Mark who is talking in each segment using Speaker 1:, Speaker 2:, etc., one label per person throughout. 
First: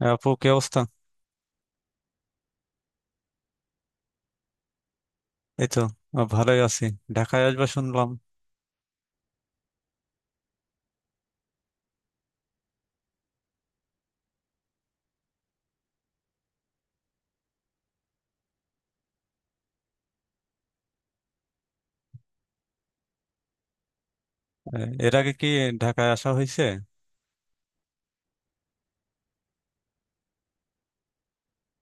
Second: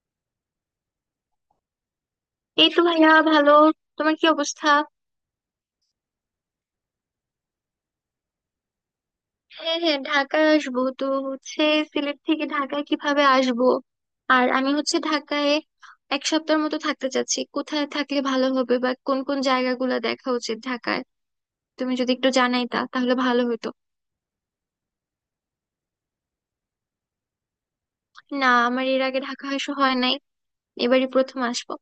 Speaker 1: হ্যাঁ, আপু কি অবস্থা?
Speaker 2: এই তো ভাইয়া ভালো। তোমার কি অবস্থা?
Speaker 1: এই তো। ভালোই আছি। ঢাকায় আসবা শুনলাম।
Speaker 2: হ্যাঁ হ্যাঁ, ঢাকায় আসবো তো হচ্ছে, সিলেট থেকে ঢাকায় কিভাবে আসবো। আর আমি হচ্ছে ঢাকায় এক সপ্তাহের মতো থাকতে চাচ্ছি, কোথায় থাকলে ভালো হবে বা কোন কোন জায়গাগুলো দেখা উচিত ঢাকায়। তুমি যদি একটু জানাইতা তাহলে ভালো হতো।
Speaker 1: এর আগে কি ঢাকায় আসা হয়েছে?
Speaker 2: না, আমার এর আগে ঢাকা আসা হয় নাই, এবারই প্রথম আসবো।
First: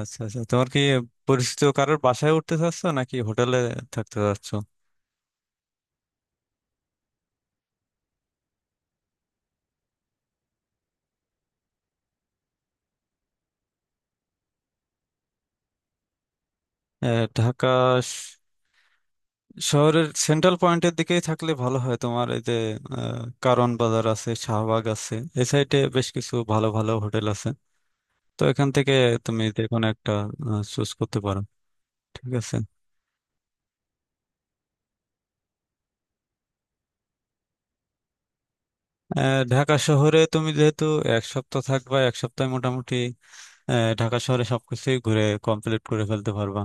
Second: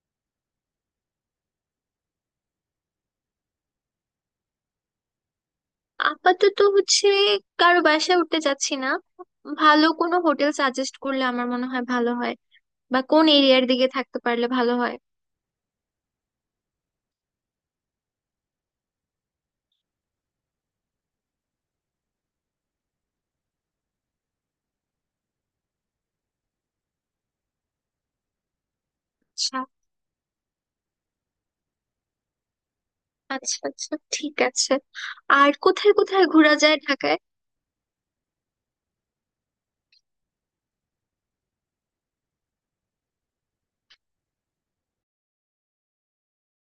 Speaker 1: আচ্ছা আচ্ছা, তোমার কি পরিচিত কারোর বাসায় উঠতে চাচ্ছ নাকি হোটেলে থাকতে চাচ্ছ?
Speaker 2: আপাতত হচ্ছে কারো বাসায় উঠতে চাচ্ছি না। ভালো কোনো হোটেল সাজেস্ট করলে আমার মনে হয় ভালো হয়, বা কোন এরিয়ার দিকে থাকতে পারলে ভালো হয়।
Speaker 1: ঢাকা শ- শহরের সেন্ট্রাল পয়েন্টের দিকেই থাকলে ভালো হয়। তোমার এই যে কারওয়ান বাজার আছে, শাহবাগ আছে, এই সাইডে বেশ কিছু ভালো ভালো হোটেল আছে। তো এখান থেকে তুমি যে কোনো একটা চুজ করতে পারো, ঠিক আছে।
Speaker 2: আচ্ছা আচ্ছা, ঠিক আছে। আর কোথায় কোথায় ঘোরা যায় ঢাকায়?
Speaker 1: ঢাকা শহরে তুমি যেহেতু এক সপ্তাহ থাকবা, এক সপ্তাহে মোটামুটি ঢাকা শহরে সবকিছুই ঘুরে কমপ্লিট করে ফেলতে পারবা।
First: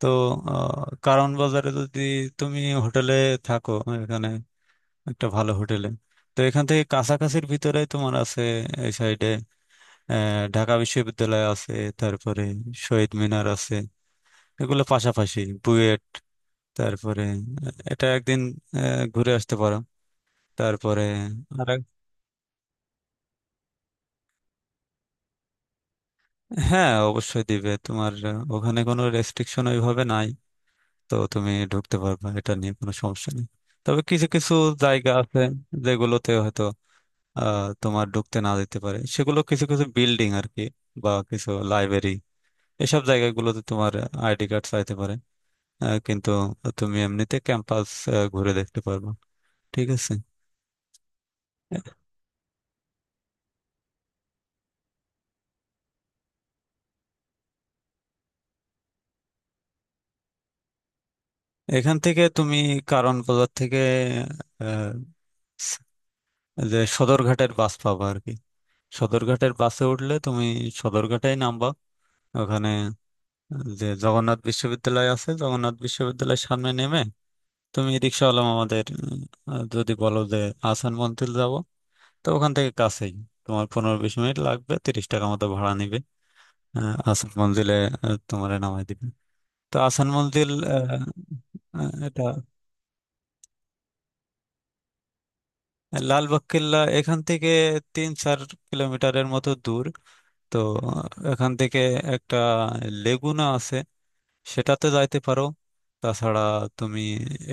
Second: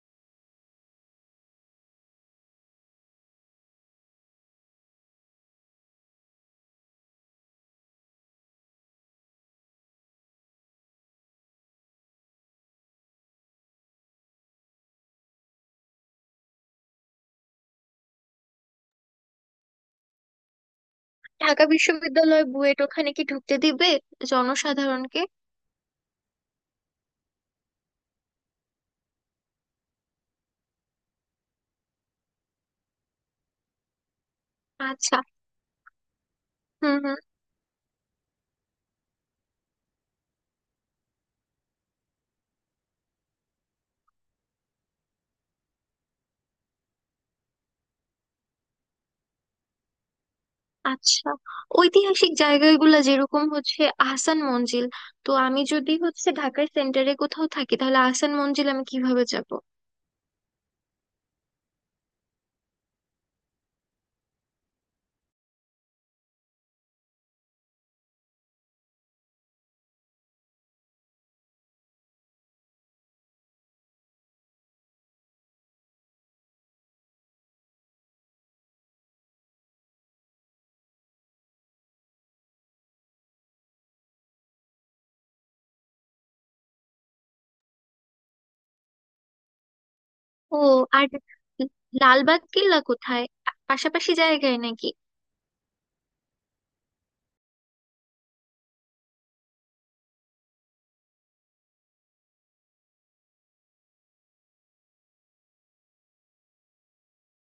Speaker 1: তো কারওয়ান বাজারে যদি তুমি হোটেলে থাকো, এখানে একটা ভালো হোটেলে, তো এখান থেকে কাছাকাছির ভিতরে তোমার আছে এই সাইডে ঢাকা বিশ্ববিদ্যালয় আছে, তারপরে শহীদ মিনার আছে, এগুলো পাশাপাশি বুয়েট। তারপরে এটা একদিন ঘুরে আসতে পারো। তারপরে
Speaker 2: ঢাকা
Speaker 1: আর এক-
Speaker 2: বিশ্ববিদ্যালয়, বুয়েট, ওখানে কি ঢুকতে দিবে জনসাধারণকে?
Speaker 1: হ্যাঁ, অবশ্যই দিবে তোমার। ওখানে কোনো রেস্ট্রিকশন ওইভাবে নাই। তো তুমি ঢুকতে পারবে, এটা নিয়ে কোনো সমস্যা নেই। তবে কিছু কিছু জায়গা
Speaker 2: আচ্ছা।
Speaker 1: আছে যেগুলোতে হয়তো
Speaker 2: হুম হুম।
Speaker 1: তোমার ঢুকতে না দিতে পারে, সেগুলো কিছু কিছু বিল্ডিং আর কি, বা কিছু লাইব্রেরি। এসব জায়গাগুলোতে তোমার আইডি কার্ড চাইতে পারে। কিন্তু তুমি এমনিতে ক্যাম্পাস ঘুরে দেখতে পারবে, ঠিক আছে।
Speaker 2: আচ্ছা, ঐতিহাসিক জায়গাগুলো যেরকম হচ্ছে আহসান মঞ্জিল, তো আমি যদি হচ্ছে ঢাকার সেন্টারে কোথাও থাকি তাহলে আহসান মঞ্জিল আমি কিভাবে যাব?
Speaker 1: এখান থেকে তুমি কারণ বাজার থেকে আহ, যে সদরঘাটের বাস পাবা আর কি। সদরঘাটের বাসে উঠলে তুমি সদরঘাটেই নামবা। ওখানে যে জগন্নাথ বিশ্ববিদ্যালয় আছে, জগন্নাথ বিশ্ববিদ্যালয়ের সামনে নেমে তুমি রিক্সাওয়ালা আমাদের যদি বলো যে আসান মন্থিল যাব, তো ওখান থেকে কাছেই, তোমার 15-20 মিনিট লাগবে, 30 টাকা মতো ভাড়া নিবে। আসান মঞ্জিলে তোমার নামাই দিবে। তো আসান মঞ্জিল
Speaker 2: ও,
Speaker 1: আহ,
Speaker 2: আর
Speaker 1: আহ, এটা
Speaker 2: লালবাগ কিল্লা কোথায়, পাশাপাশি জায়গায় নাকি?
Speaker 1: লালবাগ কেল্লা এখান থেকে 3-4 কিলোমিটারের মতো দূর। তো এখান থেকে একটা লেগুনা আছে, সেটাতে যাইতে পারো। তাছাড়া তুমি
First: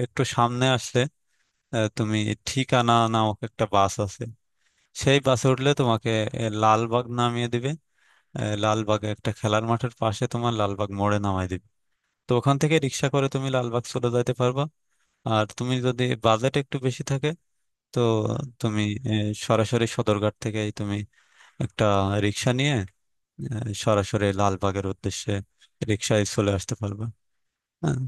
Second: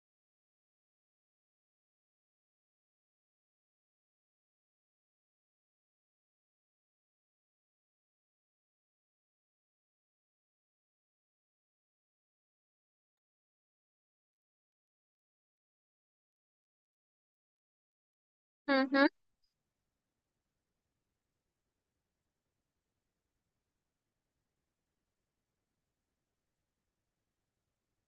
Speaker 1: একটু সামনে আসলে, তুমি ঠিকানা নামক একটা বাস আছে, সেই বাসে উঠলে তোমাকে লালবাগ নামিয়ে দিবে। লালবাগে একটা খেলার মাঠের পাশে তোমার লালবাগ মোড়ে নামাই দিবে। তো ওখান থেকে রিক্সা করে তুমি লালবাগ চলে যাইতে পারবা। আর তুমি যদি বাজেট একটু বেশি থাকে, তো তুমি
Speaker 2: হুম হুম।
Speaker 1: আহ, সরাসরি সদরঘাট থেকেই তুমি একটা রিক্সা নিয়ে সরাসরি লালবাগের উদ্দেশ্যে রিক্সায় চলে আসতে পারবা। হ্যাঁ।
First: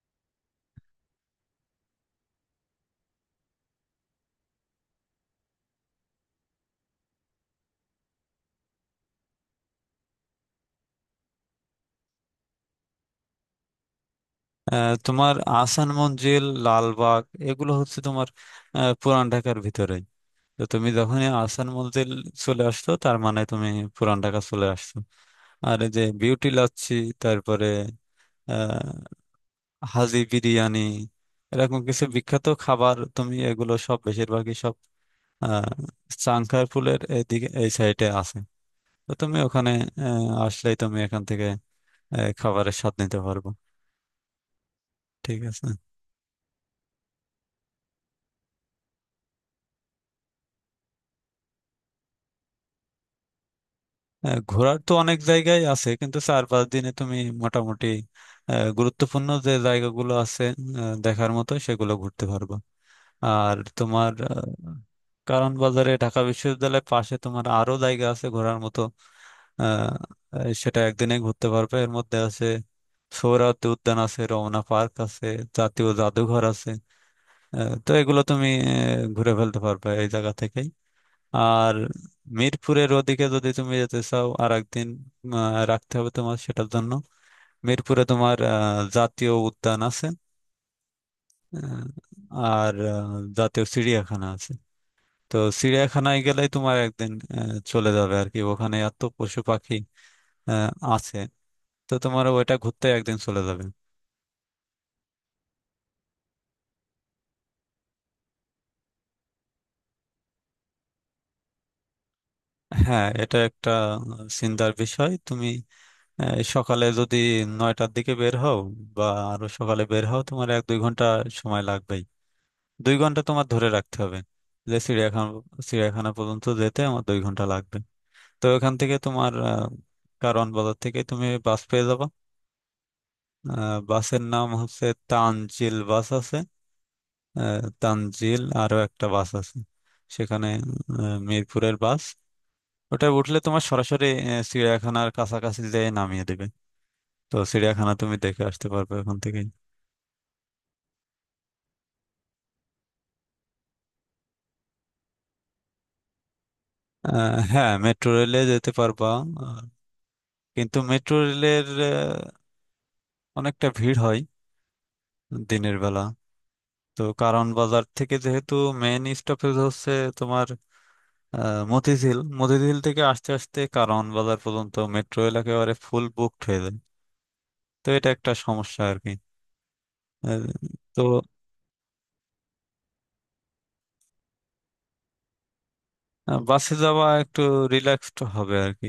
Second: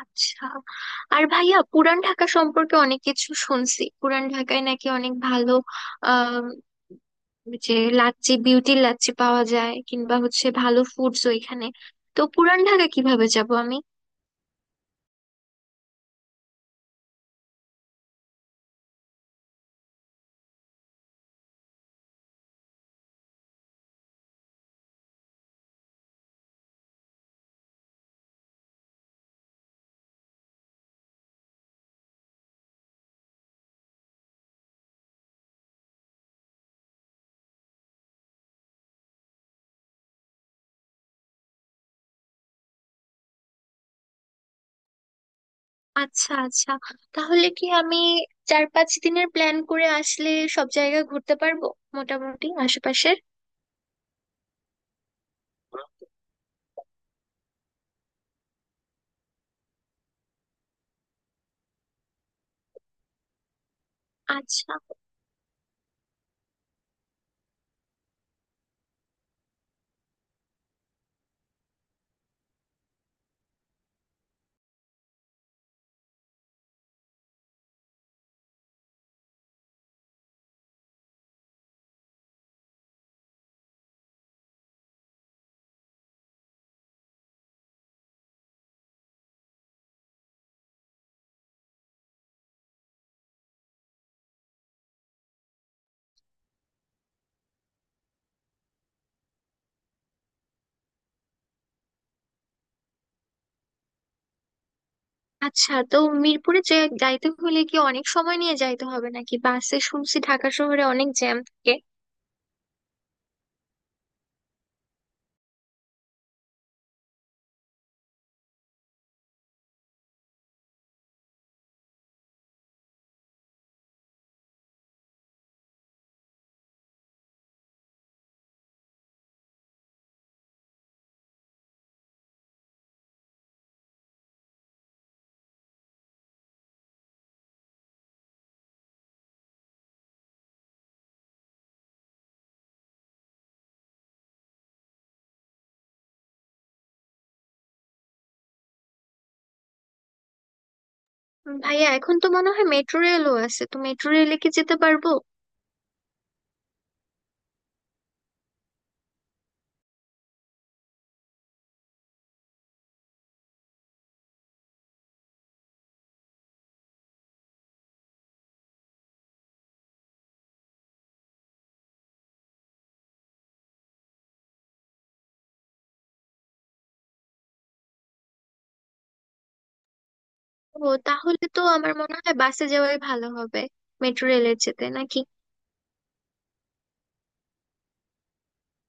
Speaker 2: আচ্ছা। আর ভাইয়া পুরান ঢাকা সম্পর্কে অনেক কিছু শুনছি, পুরান ঢাকায় নাকি অনেক ভালো আহ যে লাচ্ছি, বিউটি লাচ্ছি পাওয়া যায়, কিংবা হচ্ছে ভালো ফুডস ওইখানে। তো পুরান ঢাকা কিভাবে যাব আমি?
Speaker 1: তোমার আহসান মঞ্জিল, লালবাগ এগুলো হচ্ছে তোমার পুরান ঢাকার ভিতরে। তো তুমি যখনই আহসান মঞ্জিল চলে আসছো, তার মানে তুমি পুরান ঢাকা চলে আসছো। আর এই যে বিউটি লাচ্ছি, তারপরে আহ হাজি বিরিয়ানি, এরকম কিছু বিখ্যাত খাবার, তুমি এগুলো সব বেশিরভাগই সব আহ চাংখারপুলের এইদিকে এই সাইডে আছে। তো তুমি ওখানে আসলেই তুমি এখান থেকে খাবারের স্বাদ নিতে পারবো, ঠিক আছে।
Speaker 2: আচ্ছা আচ্ছা। তাহলে কি আমি 4 5 দিনের প্ল্যান করে আসলে সব জায়গা ঘুরতে পারবো মোটামুটি আশেপাশের?
Speaker 1: ঘোরার তো অনেক জায়গায় আছে, কিন্তু 4-5 দিনে তুমি মোটামুটি গুরুত্বপূর্ণ যে জায়গাগুলো আছে দেখার মতো, সেগুলো ঘুরতে পারবা। আর তোমার
Speaker 2: আচ্ছা
Speaker 1: কারণ বাজারে ঢাকা বিশ্ববিদ্যালয়ের পাশে তোমার আরো জায়গা আছে ঘোরার মতো। আহ, আহ, সেটা একদিনে ঘুরতে পারবে। এর মধ্যে আছে সোহরাওয়ার্দী উদ্যান আছে, রমনা পার্ক আছে, জাতীয় জাদুঘর আছে। তো এগুলো তুমি ঘুরে ফেলতে পারবে এই জায়গা থেকেই। আর মিরপুরের ওদিকে যদি তুমি যেতে চাও, আর একদিন আহ, রাখতে হবে তোমার সেটার জন্য। মিরপুরে তোমার জাতীয় উদ্যান আছে, আহ, আর জাতীয় চিড়িয়াখানা আছে। তো চিড়িয়াখানায় গেলেই তোমার একদিন চলে যাবে আর কি। ওখানে এত পশু পাখি আছে। তো তোমার ওইটা ঘুরতে একদিন চলে যাবে।
Speaker 2: আচ্ছা। তো মিরপুরে যে যাইতে হলে কি অনেক সময় নিয়ে যাইতে হবে নাকি? বাসে শুনছি ঢাকা শহরে অনেক জ্যাম থাকে।
Speaker 1: হ্যাঁ, এটা একটা চিন্তার বিষয়। তুমি সকালে যদি 9টার দিকে বের হও, বা আরো সকালে বের হও, তোমার 1-2 ঘন্টা সময় লাগবে। 2 ঘন্টা তোমার ধরে রাখতে হবে যে চিড়িয়াখানা, চিড়িয়াখানা পর্যন্ত যেতে আমার 2 ঘন্টা লাগবে। তো এখান থেকে তোমার কারওয়ান বাজার থেকে তুমি বাস পেয়ে যাবা। বাসের নাম হচ্ছে তানজিল বাস আছে, তানজিল আরো একটা বাস আছে সেখানে, মিরপুরের বাস। ওটা উঠলে তোমার সরাসরি চিড়িয়াখানার কাছাকাছি যেয়ে নামিয়ে দেবে। তো চিড়িয়াখানা তুমি দেখে আসতে পারবে ওখান থেকে।
Speaker 2: ভাইয়া এখন তো মনে হয় মেট্রো রেলও আছে, তো মেট্রো রেলে কি যেতে পারবো?
Speaker 1: হ্যাঁ, মেট্রো রেলে যেতে পারবা। আহ, কিন্তু মেট্রো রেলের অনেকটা ভিড় হয় দিনের বেলা। তো কারণ বাজার থেকে যেহেতু মেইন স্টপেজ হচ্ছে তোমার মতিঝিল, মতিঝিল থেকে আস্তে আস্তে কারণ বাজার পর্যন্ত মেট্রো রেল একেবারে ফুল বুকড হয়ে যায়। তো এটা একটা সমস্যা আর কি। আহ,
Speaker 2: ও,
Speaker 1: তো
Speaker 2: তাহলে তো আমার মনে হয় বাসে যাওয়াই ভালো হবে, মেট্রো রেলের যেতে নাকি।
Speaker 1: আহ, বাসে যাওয়া একটু রিল্যাক্সড হবে আর কি।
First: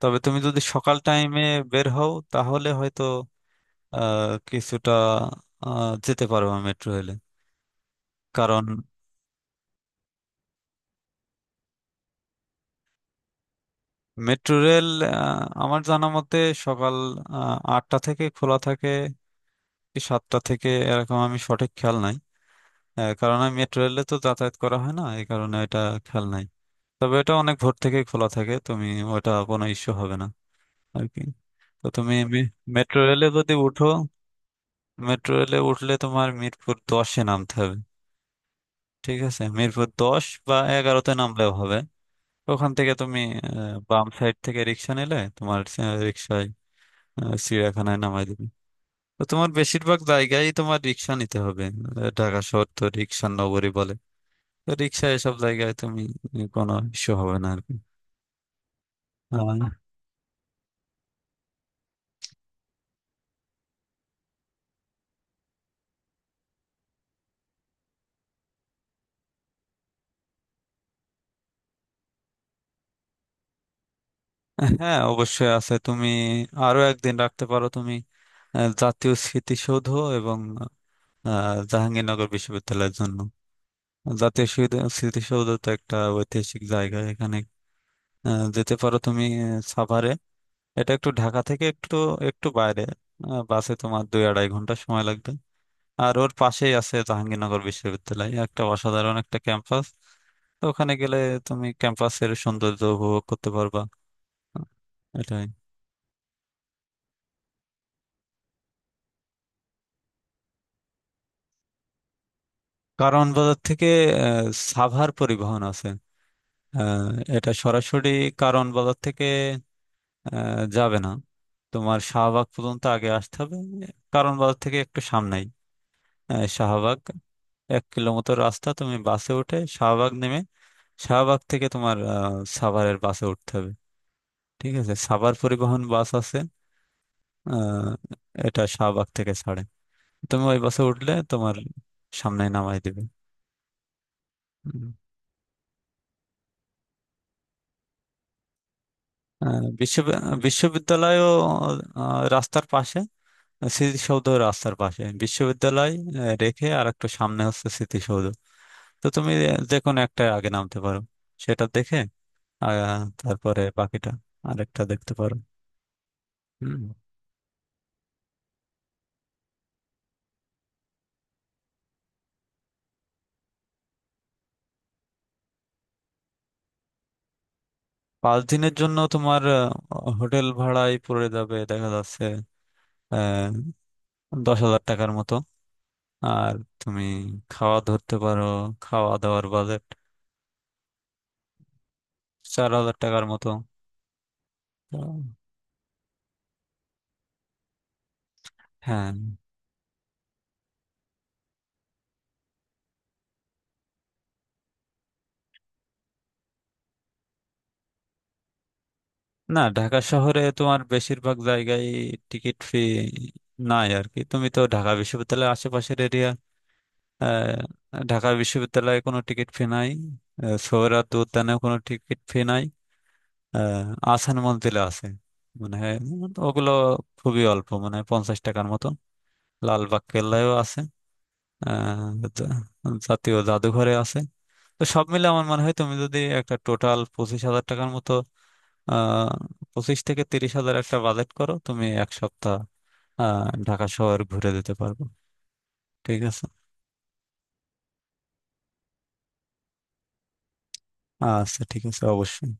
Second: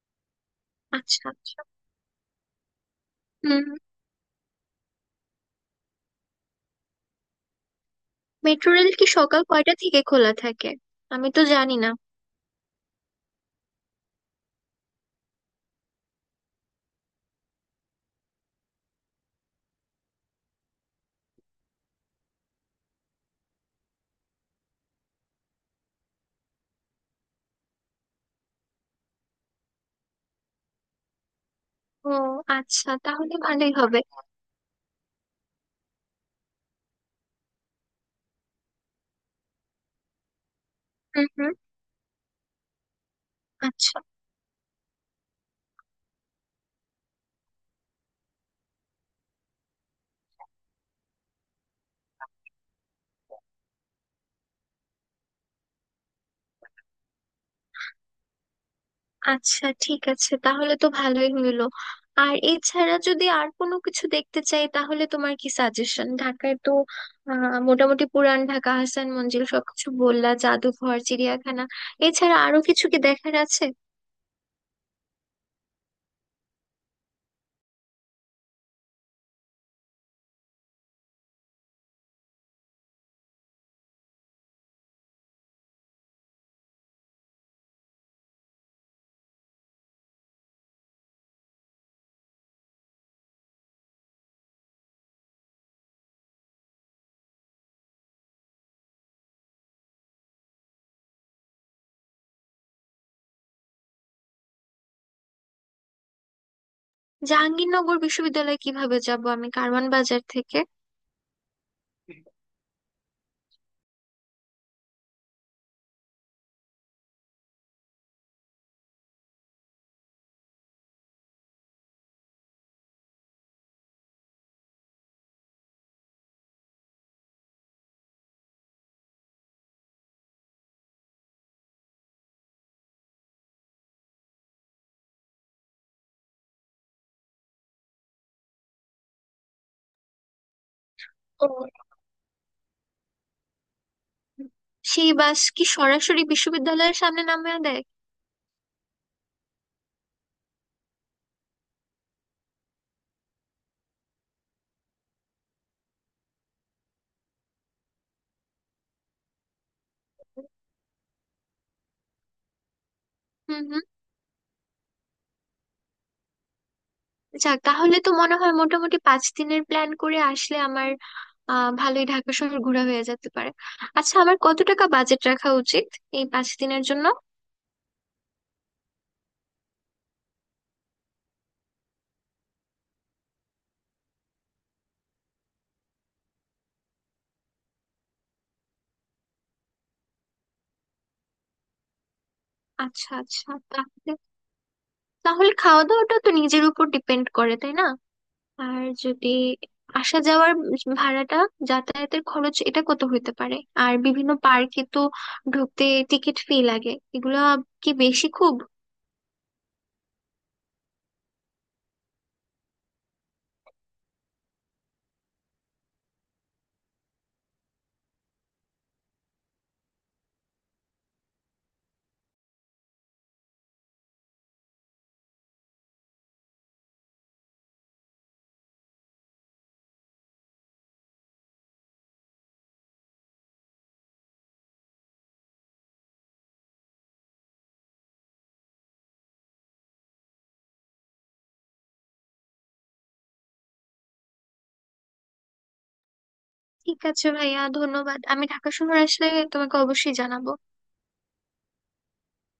Speaker 1: তবে তুমি যদি সকাল
Speaker 2: আচ্ছা
Speaker 1: টাইমে
Speaker 2: আচ্ছা।
Speaker 1: বের হও, তাহলে হয়তো
Speaker 2: হুম।
Speaker 1: কিছুটা যেতে পারবো মেট্রো রেলে। কারণ
Speaker 2: মেট্রো রেল কি সকাল কয়টা থেকে খোলা থাকে? আমি তো জানি না।
Speaker 1: মেট্রো রেল আমার জানা মতে সকাল 8টা থেকে খোলা থাকে, এই 7টা থেকে, এরকম আমি সঠিক খেয়াল নাই। কারণ আমি মেট্রো রেলে তো যাতায়াত করা হয় না, এই কারণে এটা খেয়াল নাই। তবে এটা অনেক ভোর থেকে খোলা থাকে, তুমি ওটা কোনো ইস্যু হবে না আর কি। তো
Speaker 2: ও
Speaker 1: তুমি
Speaker 2: আচ্ছা,
Speaker 1: মেট্রো রেলে
Speaker 2: তাহলে
Speaker 1: যদি
Speaker 2: ভালোই
Speaker 1: উঠো,
Speaker 2: হবে।
Speaker 1: মেট্রো রেলে উঠলে তোমার মিরপুর 10-এ নামতে হবে, ঠিক আছে, মিরপুর 10 বা 11-তে
Speaker 2: হুম
Speaker 1: নামলেও
Speaker 2: হুম।
Speaker 1: হবে। ওখান থেকে তুমি
Speaker 2: আচ্ছা
Speaker 1: বাম সাইড থেকে রিক্সা নিলে তোমার রিক্সায় চিড়িয়াখানায় নামাই দিবে। তো তোমার বেশিরভাগ জায়গায় তোমার রিক্সা নিতে হবে। ঢাকা শহর তো রিক্সার নগরী বলে। তো রিক্সায় এসব জায়গায় তুমি কোনো ইস্যু হবে না আর কি।
Speaker 2: আচ্ছা,
Speaker 1: আহ,
Speaker 2: ঠিক আছে, তাহলে তো ভালোই হইলো। আর এছাড়া যদি আর কোনো কিছু দেখতে চাই তাহলে তোমার কি সাজেশন ঢাকায় তো, মোটামুটি পুরান ঢাকা, হাসান মঞ্জিল সবকিছু বললা, জাদুঘর, চিড়িয়াখানা, এছাড়া আরো কিছু কি দেখার আছে?
Speaker 1: হ্যাঁ, অবশ্যই আছে। তুমি আরো একদিন রাখতে পারো তুমি জাতীয় স্মৃতিসৌধ এবং জাহাঙ্গীরনগর বিশ্ববিদ্যালয়ের জন্য। জাতীয় স্মৃতিসৌধ তো একটা ঐতিহাসিক জায়গা। এখানে যেতে পারো তুমি সাভারে। এটা একটু ঢাকা থেকে একটু একটু বাইরে। বাসে তোমার 2-2.5 ঘন্টা সময় লাগবে। আর ওর পাশেই আছে জাহাঙ্গীরনগর বিশ্ববিদ্যালয়, একটা অসাধারণ একটা ক্যাম্পাস। তো ওখানে গেলে তুমি ক্যাম্পাসের সৌন্দর্য উপভোগ করতে পারবা। এটাই।
Speaker 2: জাহাঙ্গীরনগর বিশ্ববিদ্যালয়ে কিভাবে যাব আমি কারওয়ান বাজার থেকে?
Speaker 1: কারওয়ান বাজার থেকে আহ, সাভার পরিবহন আছে। আহ, এটা সরাসরি কারওয়ান বাজার থেকে যাবে না, তোমার শাহবাগ পর্যন্ত আগে আসতে হবে। কারওয়ান বাজার থেকে একটু সামনেই শাহবাগ, 1 কিলোমিটার রাস্তা। তুমি বাসে উঠে শাহবাগ নেমে, শাহবাগ থেকে তোমার সাভারের বাসে উঠতে হবে, ঠিক আছে। সাভার পরিবহন বাস আছে, আহ, এটা শাহবাগ থেকে ছাড়ে। তুমি ওই বাসে উঠলে তোমার
Speaker 2: ও,
Speaker 1: সামনে নামাই দিবে। হুম।
Speaker 2: সেই বাস কি সরাসরি বিশ্ববিদ্যালয়ের সামনে নামিয়ে দেয়?
Speaker 1: আহ, বিশ্ব বিশ্ববিদ্যালয়ও রাস্তার পাশে, স্মৃতিসৌধ রাস্তার পাশে, বিশ্ববিদ্যালয় রেখে আর একটু সামনে হচ্ছে স্মৃতিসৌধ। তো তুমি যে কোনো একটা আগে নামতে পারো, সেটা দেখে আহ, তারপরে
Speaker 2: হুম হুম।
Speaker 1: বাকিটা আরেকটা দেখতে পারো। হুম।
Speaker 2: যাক, তাহলে তো মনে হয় মোটামুটি পাঁচ দিনের প্ল্যান করে আসলে আমার ভালোই ঢাকা শহর ঘোরা হয়ে যেতে পারে। আচ্ছা, আমার কত টাকা বাজেট রাখা উচিত এই 5 দিনের জন্য?
Speaker 1: 5 দিনের জন্য তোমার হোটেল ভাড়ায় পড়ে যাবে, দেখা যাচ্ছে আহ 10 হাজার টাকার মতো। আর তুমি খাওয়া ধরতে পারো, খাওয়া দাওয়ার বাজেট 4 হাজার
Speaker 2: আচ্ছা
Speaker 1: টাকার মতো।
Speaker 2: আচ্ছা, তাহলে
Speaker 1: তো,
Speaker 2: তাহলে খাওয়া দাওয়াটা তো নিজের উপর ডিপেন্ড করে, তাই না? আর
Speaker 1: হ্যাঁ।
Speaker 2: যদি আসা যাওয়ার ভাড়াটা, যাতায়াতের খরচ, এটা কত হইতে পারে? আর বিভিন্ন পার্কে তো ঢুকতে টিকিট ফি লাগে, এগুলা কি বেশি খুব?
Speaker 1: না, ঢাকা শহরে তোমার বেশিরভাগ জায়গায় টিকিট ফি নাই আর কি। তুমি তো ঢাকা বিশ্ববিদ্যালয়ের আশেপাশের এরিয়া, ঢাকা বিশ্ববিদ্যালয়ে কোনো টিকিট ফি নাই। সোহরাওয়ার্দী উদ্যানেও কোনো টিকিট ফি নাই। আহসান মঞ্জিলে আছে, মানে ওগুলো খুবই অল্প, মানে 50 টাকার মতো। লালবাগ কেল্লায়ও আছে। তো জাতীয় জাদুঘরে আছে। তো সব মিলে আমার মনে হয় তুমি যদি একটা টোটাল 25 হাজার টাকার মতো, আহ 25 থেকে 30 হাজার একটা বাজেট করো, তুমি এক সপ্তাহ ঢাকা শহর ঘুরে দিতে পারবো, ঠিক আছে।
Speaker 2: ঠিক আছে ভাইয়া, ধন্যবাদ। আমি ঢাকা শহর আসলে তোমাকে অবশ্যই জানাবো।
Speaker 1: আচ্ছা, ঠিক আছে, অবশ্যই।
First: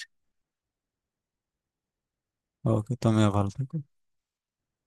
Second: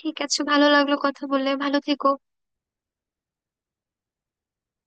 Speaker 2: ঠিক আছে, ভালো লাগলো কথা বলে, ভালো থেকো।
Speaker 1: ওকে, তুমিও ভালো থেকো।